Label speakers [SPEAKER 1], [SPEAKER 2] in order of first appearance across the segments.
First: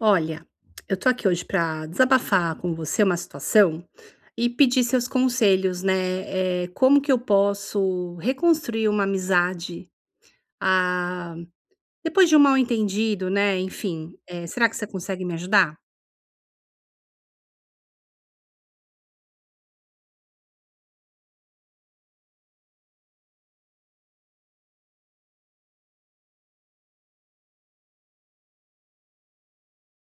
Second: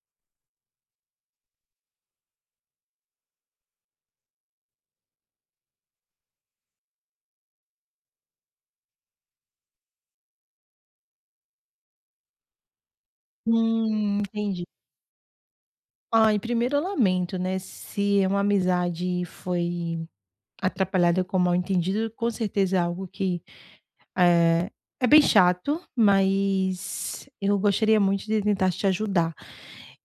[SPEAKER 1] Olha, eu tô aqui hoje para desabafar com você uma situação e pedir seus conselhos, né? Como que eu posso reconstruir uma amizade ah, depois de um mal-entendido, né? Enfim,
[SPEAKER 2] Entendi.
[SPEAKER 1] será que você consegue me ajudar?
[SPEAKER 2] Ai, primeiro eu lamento, né, se uma amizade foi atrapalhada com mal-entendido, com certeza é algo que, é é bem chato, mas eu gostaria muito de tentar te ajudar.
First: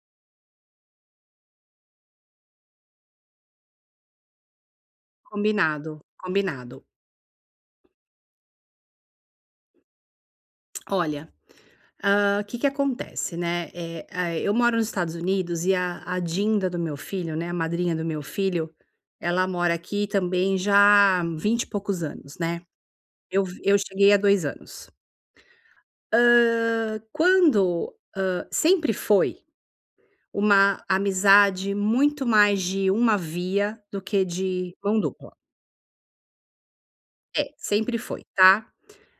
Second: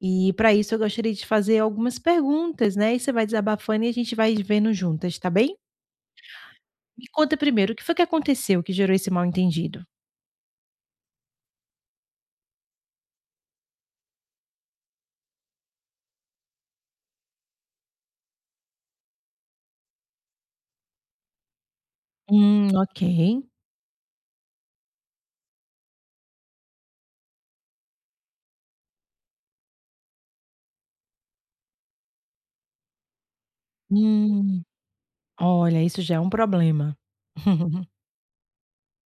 [SPEAKER 2] E para isso eu gostaria de fazer algumas perguntas, né, e você vai desabafando e a gente vai vendo juntas, tá bem?
[SPEAKER 1] Combinado, combinado.
[SPEAKER 2] Me conta primeiro, o que foi que aconteceu que gerou esse mal-entendido?
[SPEAKER 1] Olha, o que que acontece, né? Eu moro nos Estados Unidos e a Dinda do meu filho, né? A madrinha do meu filho, ela mora aqui também já há 20 e poucos anos, né?
[SPEAKER 2] Ok.
[SPEAKER 1] Eu cheguei a 2 anos. Sempre foi uma amizade muito mais de uma via do que
[SPEAKER 2] Hum,
[SPEAKER 1] de mão dupla.
[SPEAKER 2] olha, isso já é um problema.
[SPEAKER 1] É, sempre foi, tá.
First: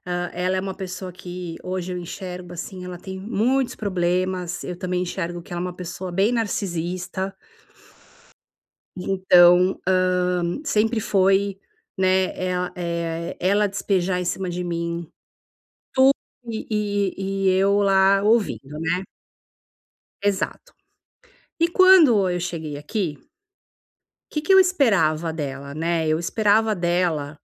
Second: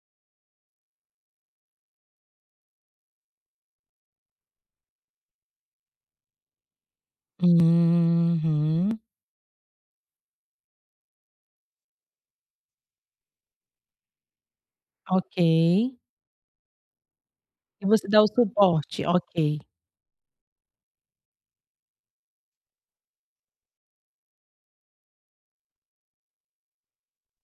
[SPEAKER 1] Ela é uma pessoa que hoje eu enxergo, assim, ela tem muitos problemas, eu também enxergo que ela é uma pessoa bem narcisista,
[SPEAKER 2] Uhum.
[SPEAKER 1] então, sempre foi, né, ela despejar em cima de mim
[SPEAKER 2] Ok.
[SPEAKER 1] tudo e eu
[SPEAKER 2] E você
[SPEAKER 1] lá
[SPEAKER 2] dá o
[SPEAKER 1] ouvindo, né.
[SPEAKER 2] suporte, ok.
[SPEAKER 1] Exato. E quando eu cheguei aqui, o que que eu esperava dela, né, eu esperava dela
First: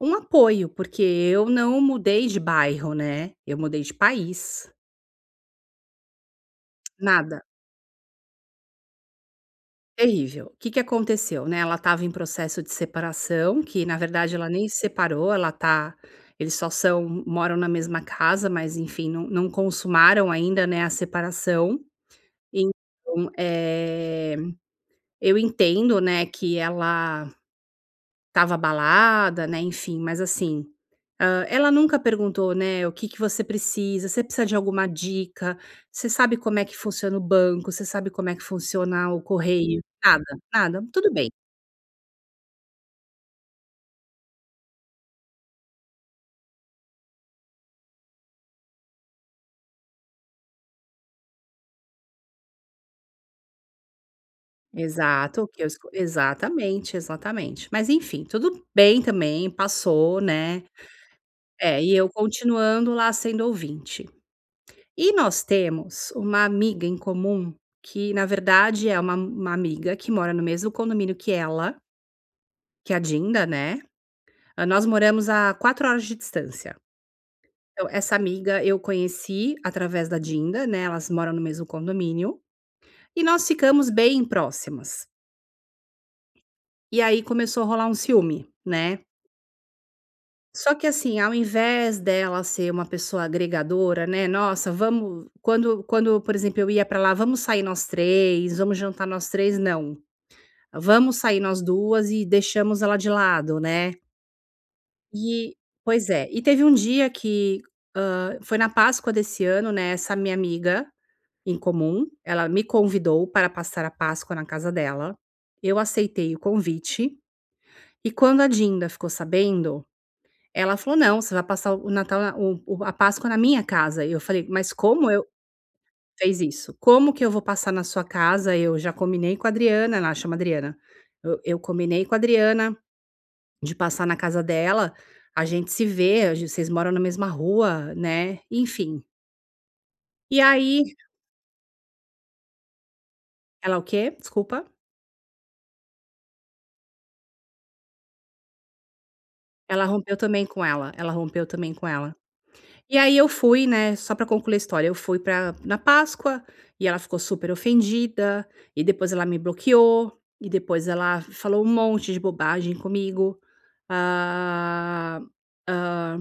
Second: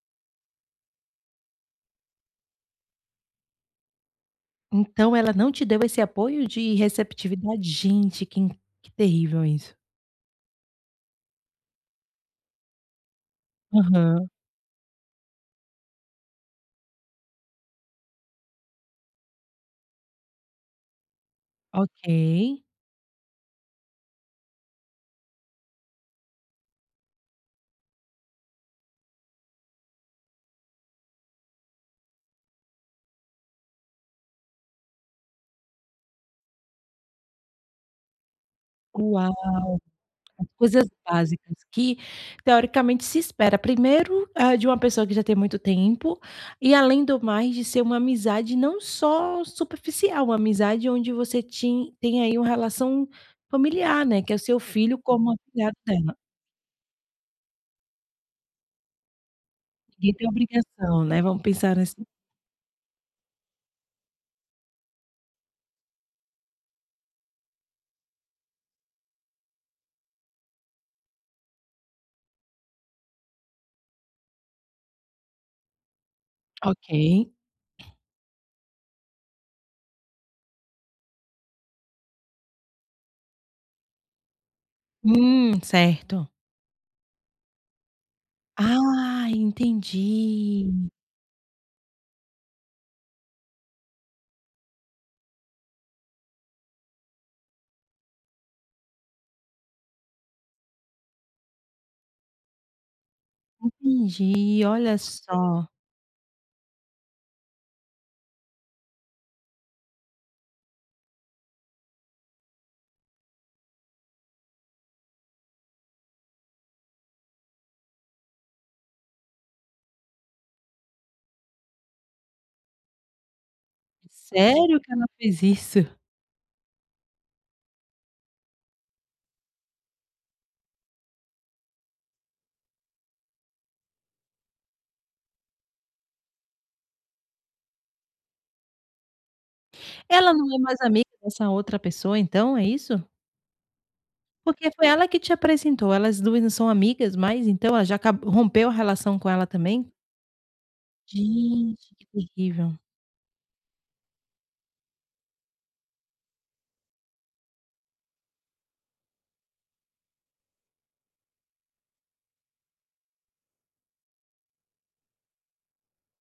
[SPEAKER 1] um apoio, porque eu não mudei de bairro, né, eu mudei de país,
[SPEAKER 2] Então ela não te deu esse apoio de
[SPEAKER 1] nada,
[SPEAKER 2] receptividade? Gente, que terrível isso.
[SPEAKER 1] terrível. O que que aconteceu, né, ela estava em processo de separação, que na
[SPEAKER 2] Aham,
[SPEAKER 1] verdade ela nem se separou, ela tá eles só são moram na mesma casa, mas enfim, não consumaram ainda, né, a separação.
[SPEAKER 2] ok.
[SPEAKER 1] Então, eu entendo, né, que ela estava abalada, né, enfim, mas assim, ela nunca perguntou, né: "O que que você precisa? Você precisa de alguma dica? Você sabe como é que funciona o banco? Você sabe como é que funciona o
[SPEAKER 2] Uau,
[SPEAKER 1] correio?" Nada, nada.
[SPEAKER 2] coisas
[SPEAKER 1] Tudo bem.
[SPEAKER 2] básicas que teoricamente se espera primeiro, ah, de uma pessoa que já tem muito tempo, e além do mais de ser uma amizade não só superficial, uma amizade onde você tin tem aí uma relação familiar, né, que é o seu filho como
[SPEAKER 1] Exato, o que eu
[SPEAKER 2] afilhado
[SPEAKER 1] esco
[SPEAKER 2] dela.
[SPEAKER 1] exatamente, exatamente. Mas enfim, tudo bem também,
[SPEAKER 2] Ninguém
[SPEAKER 1] passou,
[SPEAKER 2] tem
[SPEAKER 1] né.
[SPEAKER 2] obrigação, né, vamos pensar
[SPEAKER 1] É, e
[SPEAKER 2] assim.
[SPEAKER 1] eu continuando lá sendo ouvinte. E nós temos uma amiga em comum que, na verdade, é uma amiga que mora no mesmo condomínio que ela. Que é a Dinda, né. Nós moramos a 4 horas de distância.
[SPEAKER 2] Ok.
[SPEAKER 1] Então, essa amiga eu conheci através da Dinda, né, elas moram no mesmo condomínio, e nós ficamos bem próximas.
[SPEAKER 2] Certo.
[SPEAKER 1] E aí começou a rolar um ciúme, né.
[SPEAKER 2] Ah,
[SPEAKER 1] Só que assim, ao invés dela ser uma pessoa agregadora, né, "Nossa, vamos", quando, por exemplo, eu ia pra lá: "Vamos sair nós 3, vamos jantar nós 3, não. Vamos sair nós 2 e deixamos ela de lado", né.
[SPEAKER 2] entendi, olha
[SPEAKER 1] E
[SPEAKER 2] só.
[SPEAKER 1] pois é. E teve um dia que, foi na Páscoa desse ano, né, essa minha amiga em comum, ela me convidou para passar a Páscoa na casa dela. Eu aceitei o convite e, quando a Dinda ficou sabendo, ela falou: "Não, você vai passar o Natal na o a Páscoa na minha casa". E eu falei: "Mas
[SPEAKER 2] Sério que ela
[SPEAKER 1] como eu"
[SPEAKER 2] fez isso?
[SPEAKER 1] fez isso. "Como que eu vou passar na sua casa? Eu já combinei com a Adriana", ela chama Adriana. "Eu combinei com a Adriana de passar na casa dela, a gente se vê, a gen vocês moram na mesma rua", né, enfim.
[SPEAKER 2] Ela
[SPEAKER 1] E
[SPEAKER 2] não é mais
[SPEAKER 1] aí
[SPEAKER 2] amiga dessa outra pessoa então, é isso?
[SPEAKER 1] ela o quê? Desculpa?
[SPEAKER 2] Porque foi ela que te apresentou, elas 2 não são amigas mais, então ela já acab rompeu a relação com ela
[SPEAKER 1] Ela
[SPEAKER 2] também?
[SPEAKER 1] rompeu também com ela, ela rompeu também com
[SPEAKER 2] Gente, que
[SPEAKER 1] ela.
[SPEAKER 2] terrível.
[SPEAKER 1] E aí eu fui, né, só pra concluir a história, eu fui pra na Páscoa, e ela ficou super ofendida, e depois ela me bloqueou, e depois ela falou um monte de bobagem comigo. Ah, ah,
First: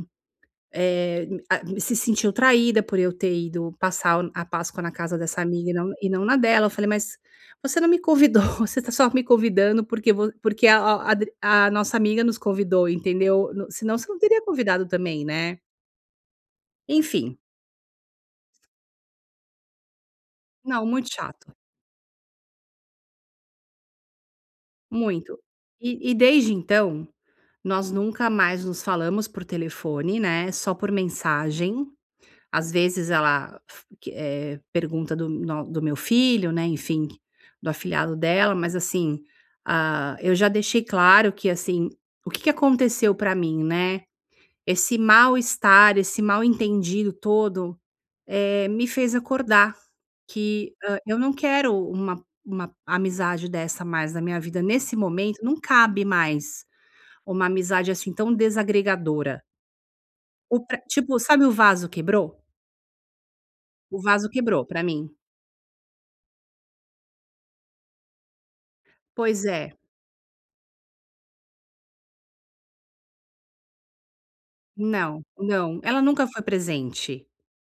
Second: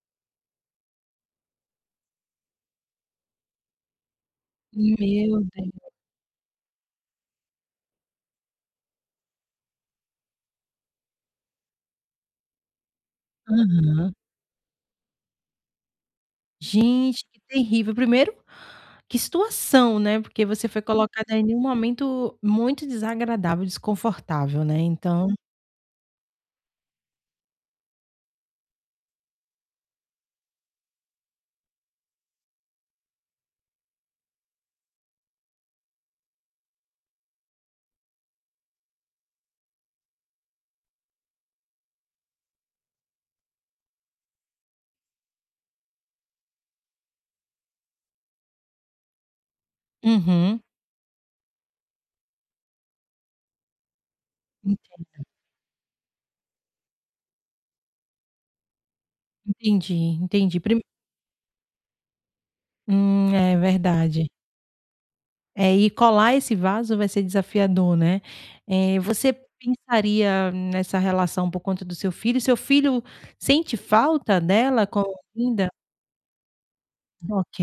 [SPEAKER 1] Eh, a Se sentiu traída por eu ter ido passar a Páscoa na
[SPEAKER 2] Meu
[SPEAKER 1] casa dessa
[SPEAKER 2] Deus.
[SPEAKER 1] amiga e não na dela. Eu falei: "Mas você não me convidou, você está só me convidando porque a nossa amiga nos convidou, entendeu? No senão você
[SPEAKER 2] Aham.
[SPEAKER 1] não teria convidado também, né".
[SPEAKER 2] Gente,
[SPEAKER 1] Enfim,
[SPEAKER 2] que terrível. Primeiro, que situação, né, porque você foi
[SPEAKER 1] não, muito
[SPEAKER 2] colocada
[SPEAKER 1] chato,
[SPEAKER 2] em um momento muito desagradável, desconfortável, né, então
[SPEAKER 1] muito. E desde então, nós nunca mais nos falamos por telefone, né, só por mensagem. Às vezes ela pergunta do no do meu filho, né, enfim, do afilhado dela, mas assim, eu já deixei claro que, assim, o que que aconteceu pra mim, né. Esse mal-estar, esse mal-entendido todo, me fez acordar
[SPEAKER 2] Uhum.
[SPEAKER 1] que, eu não quero uma amizade dessa mais na minha vida.
[SPEAKER 2] En
[SPEAKER 1] Nesse momento, não cabe mais uma amizade, assim, tão desagregadora.
[SPEAKER 2] entendi, entendi.
[SPEAKER 1] O pra
[SPEAKER 2] Prime
[SPEAKER 1] Tipo, sabe, o vaso quebrou?
[SPEAKER 2] Hum, é
[SPEAKER 1] O
[SPEAKER 2] verdade.
[SPEAKER 1] vaso quebrou pra mim.
[SPEAKER 2] É, e colar esse vaso vai ser desafiador, né. É você
[SPEAKER 1] Pois é.
[SPEAKER 2] pensaria nessa relação por conta do seu filho? Seu filho sente falta dela como
[SPEAKER 1] Não,
[SPEAKER 2] linda?
[SPEAKER 1] não, ela nunca foi presente,
[SPEAKER 2] Ok.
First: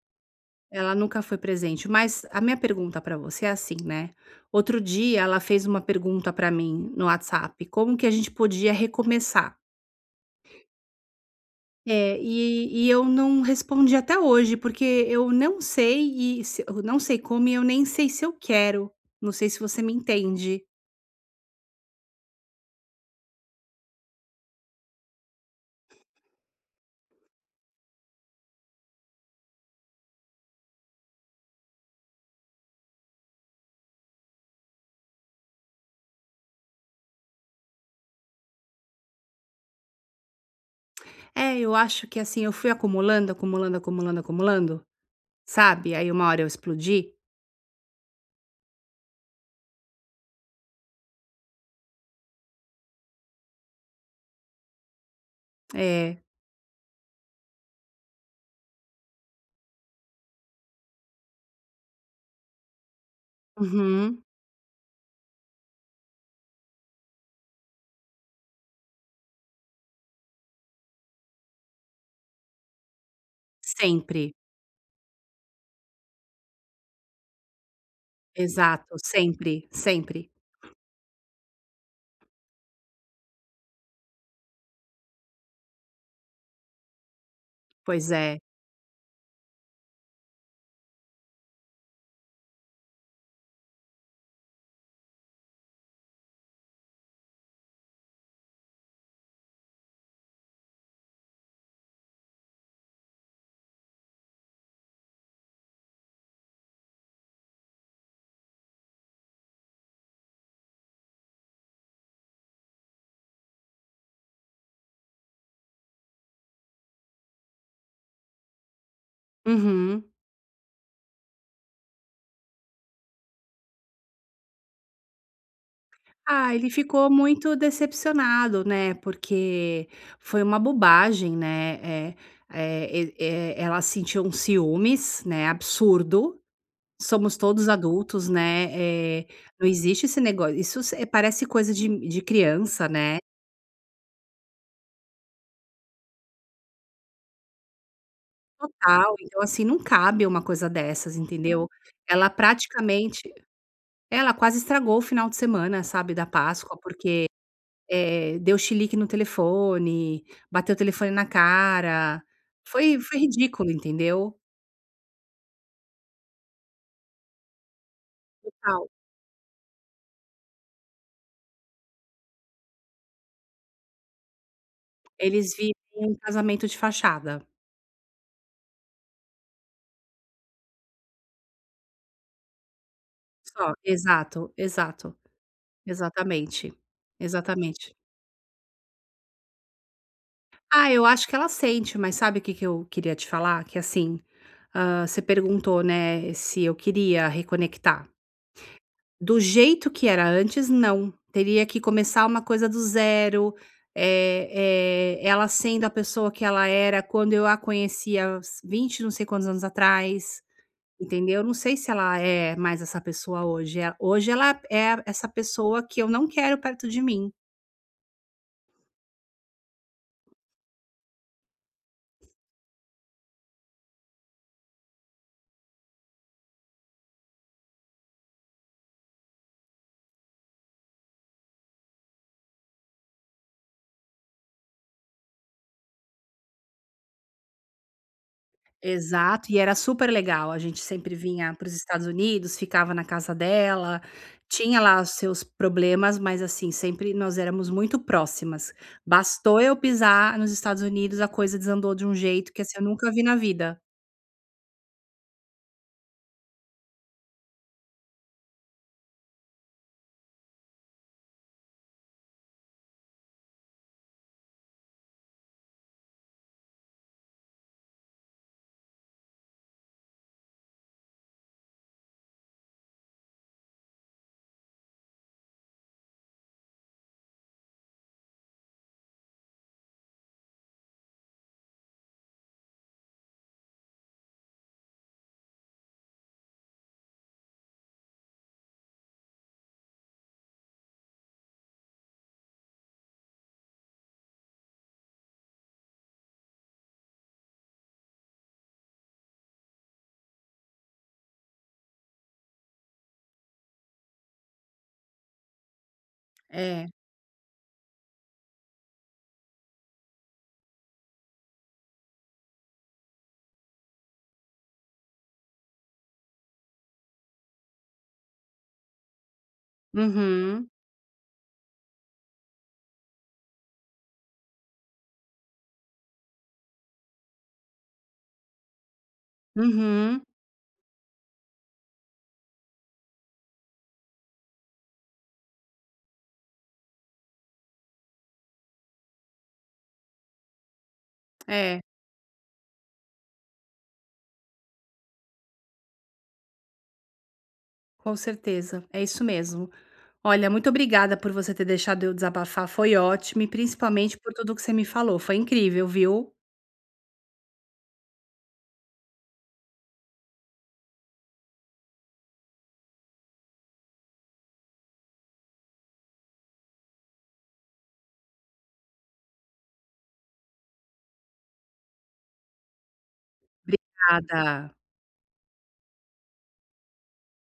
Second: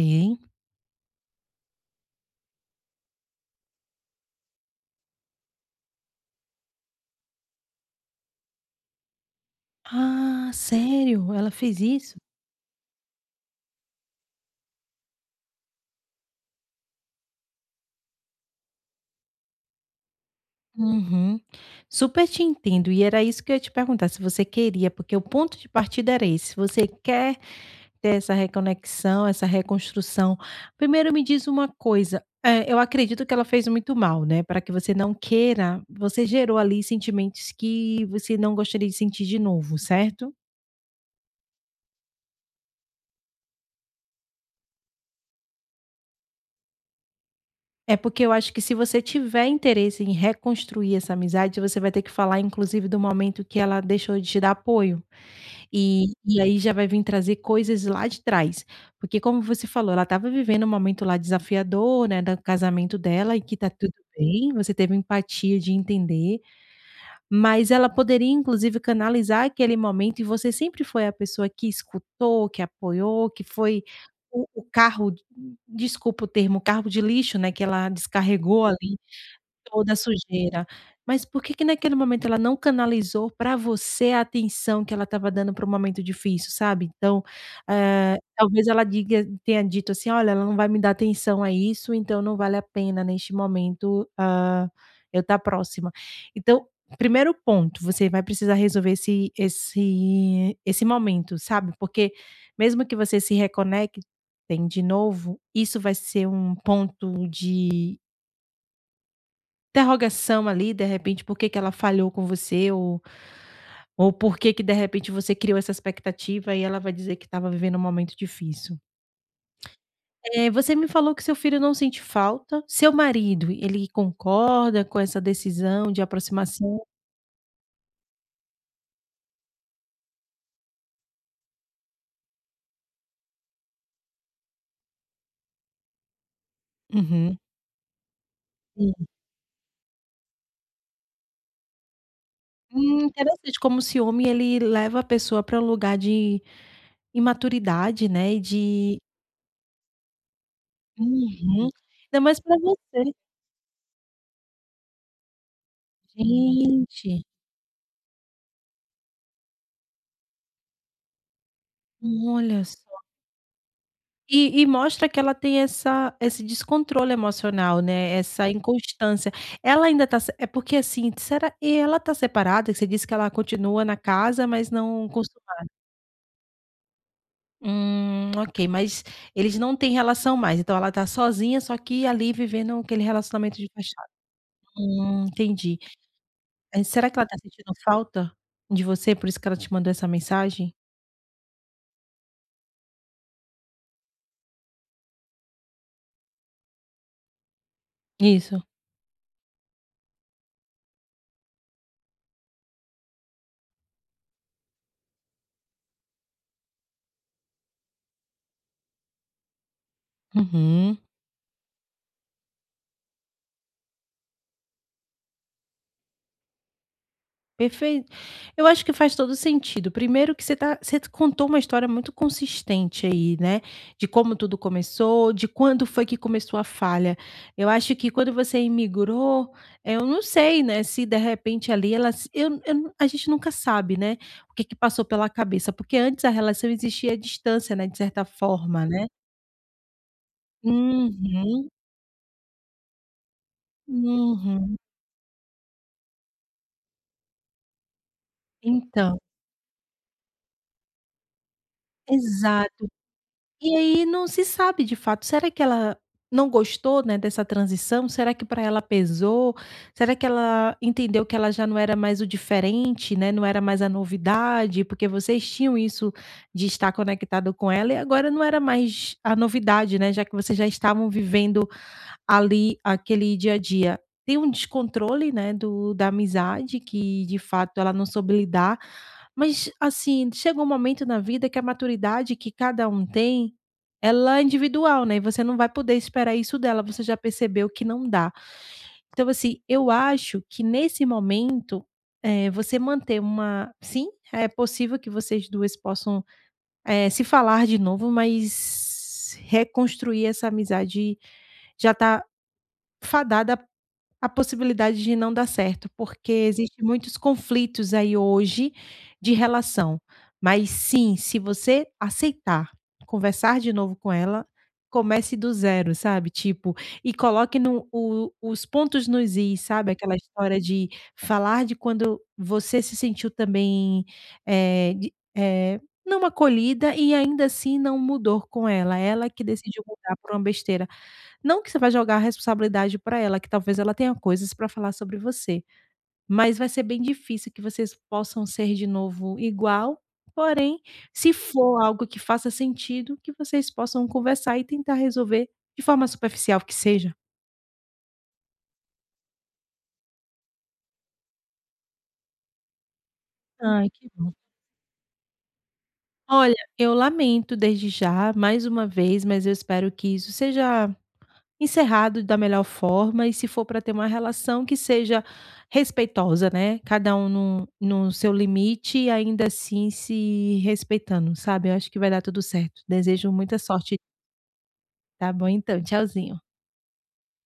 [SPEAKER 1] ela nunca foi presente, mas a minha pergunta pra você é assim, né, outro dia ela fez uma pergunta pra mim no WhatsApp, como que a gente podia recomeçar.
[SPEAKER 2] Ah, sério? Ela fez isso?
[SPEAKER 1] É, e eu não respondi até hoje, porque eu não sei, e se eu não sei como e eu nem sei se eu quero, não sei se você me entende.
[SPEAKER 2] Uhum. Super te entendo, e era isso que eu ia te perguntar, se você queria, porque o ponto de partida era esse, você quer ter essa reconexão, essa reconstrução. Primeiro me diz uma coisa, eu acredito que ela fez muito mal, né, para que você não queira, você gerou ali sentimentos que você não gostaria de sentir de novo, certo?
[SPEAKER 1] É, eu acho que, assim, eu fui acumulando, acumulando, acumulando, acumulando, sabe, aí uma hora eu explodi.
[SPEAKER 2] É porque eu acho que se você tiver interesse em reconstruir essa amizade, você vai ter que falar inclusive do momento que ela deixou de te dar apoio. E
[SPEAKER 1] É.
[SPEAKER 2] e aí já vai vir trazer coisas lá de trás, porque como você falou, ela estava vivendo um momento lá desafiador, né, do casamento dela, e que tá tudo
[SPEAKER 1] Uhum.
[SPEAKER 2] bem, você teve empatia de entender, mas ela poderia inclusive canalizar aquele momento, e você sempre foi a pessoa que escutou, que apoiou, que foi
[SPEAKER 1] Sempre.
[SPEAKER 2] o carro, desculpa o termo, carro de lixo, né, que ela descarregou
[SPEAKER 1] Exato,
[SPEAKER 2] ali.
[SPEAKER 1] sempre,
[SPEAKER 2] Toda a
[SPEAKER 1] sempre.
[SPEAKER 2] sujeira. Mas por que que naquele momento ela não canalizou para você a atenção que ela estava dando para um momento difícil, sabe. Então,
[SPEAKER 1] Pois é.
[SPEAKER 2] talvez ela diga tenha dito assim: "Olha, ela não vai me dar atenção a isso, então não vale a pena neste momento, ah, eu estar próxima". Então, primeiro ponto, você vai precisar resolver esse momento, sabe, porque mesmo que você se reconectem de novo, isso vai ser um ponto de interrogação ali, de repente, por que que ela falhou com você, ou por que que, de repente, você criou essa expectativa e ela vai dizer que estava vivendo um momento difícil.
[SPEAKER 1] Uhum.
[SPEAKER 2] Você me falou que seu filho não sente falta. Seu marido, ele concorda com essa decisão de
[SPEAKER 1] Ah, ele
[SPEAKER 2] aproximação?
[SPEAKER 1] ficou muito decepcionado, né, porque foi uma bobagem, né, ela sentiu um ciúmes, né, absurdo, somos
[SPEAKER 2] Uhum.
[SPEAKER 1] todos adultos, né,
[SPEAKER 2] Sim.
[SPEAKER 1] não existe esse negócio, isso s parece coisa de criança, né,
[SPEAKER 2] Interessante como o ciúme ele leva a pessoa para um lugar de imaturidade, né, e de
[SPEAKER 1] total, então assim, não cabe uma coisa dessas, entendeu.
[SPEAKER 2] uhum. Ainda
[SPEAKER 1] Ela
[SPEAKER 2] mais para você.
[SPEAKER 1] praticamente ela quase estragou o final de semana, sabe, da Páscoa,
[SPEAKER 2] Gente,
[SPEAKER 1] porque deu chilique no telefone, bateu o telefone na cara,
[SPEAKER 2] olha.
[SPEAKER 1] foi ridículo, entendeu.
[SPEAKER 2] E mostra que ela tem essa esse descontrole emocional, né, essa
[SPEAKER 1] Total,
[SPEAKER 2] inconstância. Ela ainda tá se é porque, assim, será e ela tá separada? Que você disse que ela continua na casa, mas não
[SPEAKER 1] eles
[SPEAKER 2] consumaram.
[SPEAKER 1] vivem um casamento de fachada,
[SPEAKER 2] Ok, mas eles não têm relação mais, então ela tá sozinha, só que ali vivendo aquele relacionamento de
[SPEAKER 1] só.
[SPEAKER 2] fachada.
[SPEAKER 1] Exato, exato,
[SPEAKER 2] Entendi.
[SPEAKER 1] exatamente,
[SPEAKER 2] Será que ela tá sentindo
[SPEAKER 1] exatamente.
[SPEAKER 2] falta de você, por isso que ela te mandou essa mensagem?
[SPEAKER 1] Ah, eu acho que ela sente, mas sabe o que que eu queria te falar? Que assim, você perguntou, né, se eu queria reconectar.
[SPEAKER 2] Isso.
[SPEAKER 1] Do jeito que era antes, não. Teria que começar uma coisa do zero, ela sendo a pessoa que ela era quando eu a conhecia há uns, não sei quantos anos atrás,
[SPEAKER 2] Uhum.
[SPEAKER 1] entendeu. Não sei se ela é mais essa pessoa hoje, hoje ela é essa pessoa que eu não quero perto de mim.
[SPEAKER 2] Perfeito. Eu acho que faz todo sentido. Primeiro que você tá, você contou uma história muito consistente aí, né, de como tudo começou, de quando foi que começou a falha. Eu acho que quando você imigrou, eu não sei, né, se de repente ali ela se eu eu não a gente nunca sabe, né, o que que passou pela cabeça, porque antes a relação existia à distância, né, de certa forma, né.
[SPEAKER 1] Exato, e era super legal, a gente sempre vinha para
[SPEAKER 2] Uhum,
[SPEAKER 1] os Estados Unidos, ficava na casa dela,
[SPEAKER 2] uhum.
[SPEAKER 1] tinha lá os seus problemas, mas assim, sempre nós éramos muito próximas.
[SPEAKER 2] Então,
[SPEAKER 1] Bastou eu pisar nos Estados Unidos, a coisa desandou de um jeito que, assim, eu
[SPEAKER 2] exato.
[SPEAKER 1] nunca vi na
[SPEAKER 2] E
[SPEAKER 1] vida.
[SPEAKER 2] aí não se sabe de fato, será que ela não gostou, né, dessa transição? Será que para ela pesou? Será que ela entendeu que ela já não era mais o diferente, né, não era mais a novidade? Porque vocês tinham isso de estar conectado com ela e agora não era mais a novidade, né, já que vocês já estavam vivendo ali aquele dia a dia. Tem um descontrole, né, do da amizade que de fato ela não soube lidar, mas, assim, chega um momento na vida que a maturidade que cada um tem, ela é individual, né, e você não vai poder esperar isso dela, você já percebeu que não dá. Então, assim, eu acho que nesse momento, eh, você manter uma sim, é possível que vocês 2 possam, se falar de novo, mas reconstruir essa amizade já está fadada a possibilidade de não dar certo, porque existe
[SPEAKER 1] É.
[SPEAKER 2] muitos conflitos aí hoje de relação. Mas sim, se você aceitar conversar de novo com ela, comece do zero, sabe, tipo, e coloque no o os pontos nos is, sabe, aquela história
[SPEAKER 1] Uhum,
[SPEAKER 2] de falar de quando você se sentiu também, não acolhida, e ainda assim não mudou com ela, ela que decidiu mudar
[SPEAKER 1] uhum.
[SPEAKER 2] por uma besteira. Não que você vai jogar a responsabilidade para ela, que talvez ela tenha coisas para falar sobre você, mas vai ser bem difícil que vocês possam ser de novo igual, porém, se
[SPEAKER 1] É,
[SPEAKER 2] for algo que faça sentido, que vocês possam conversar e tentar resolver de forma superficial que seja.
[SPEAKER 1] com certeza, é isso mesmo. Olha, muito obrigada por você ter deixado eu desabafar, foi ótimo, e
[SPEAKER 2] Ai, que
[SPEAKER 1] principalmente por
[SPEAKER 2] bom.
[SPEAKER 1] tudo que você me falou, foi incrível, viu.
[SPEAKER 2] Olha, eu lamento desde já, mais uma vez, mas eu espero que isso seja encerrado da melhor forma, e se for para ter uma relação que seja respeitosa, né, cada um no seu limite e ainda assim se respeitando, sabe. Eu acho que vai dar tudo certo. Desejo muita sorte,
[SPEAKER 1] Obrigada.
[SPEAKER 2] tá bom então, tchauzinho.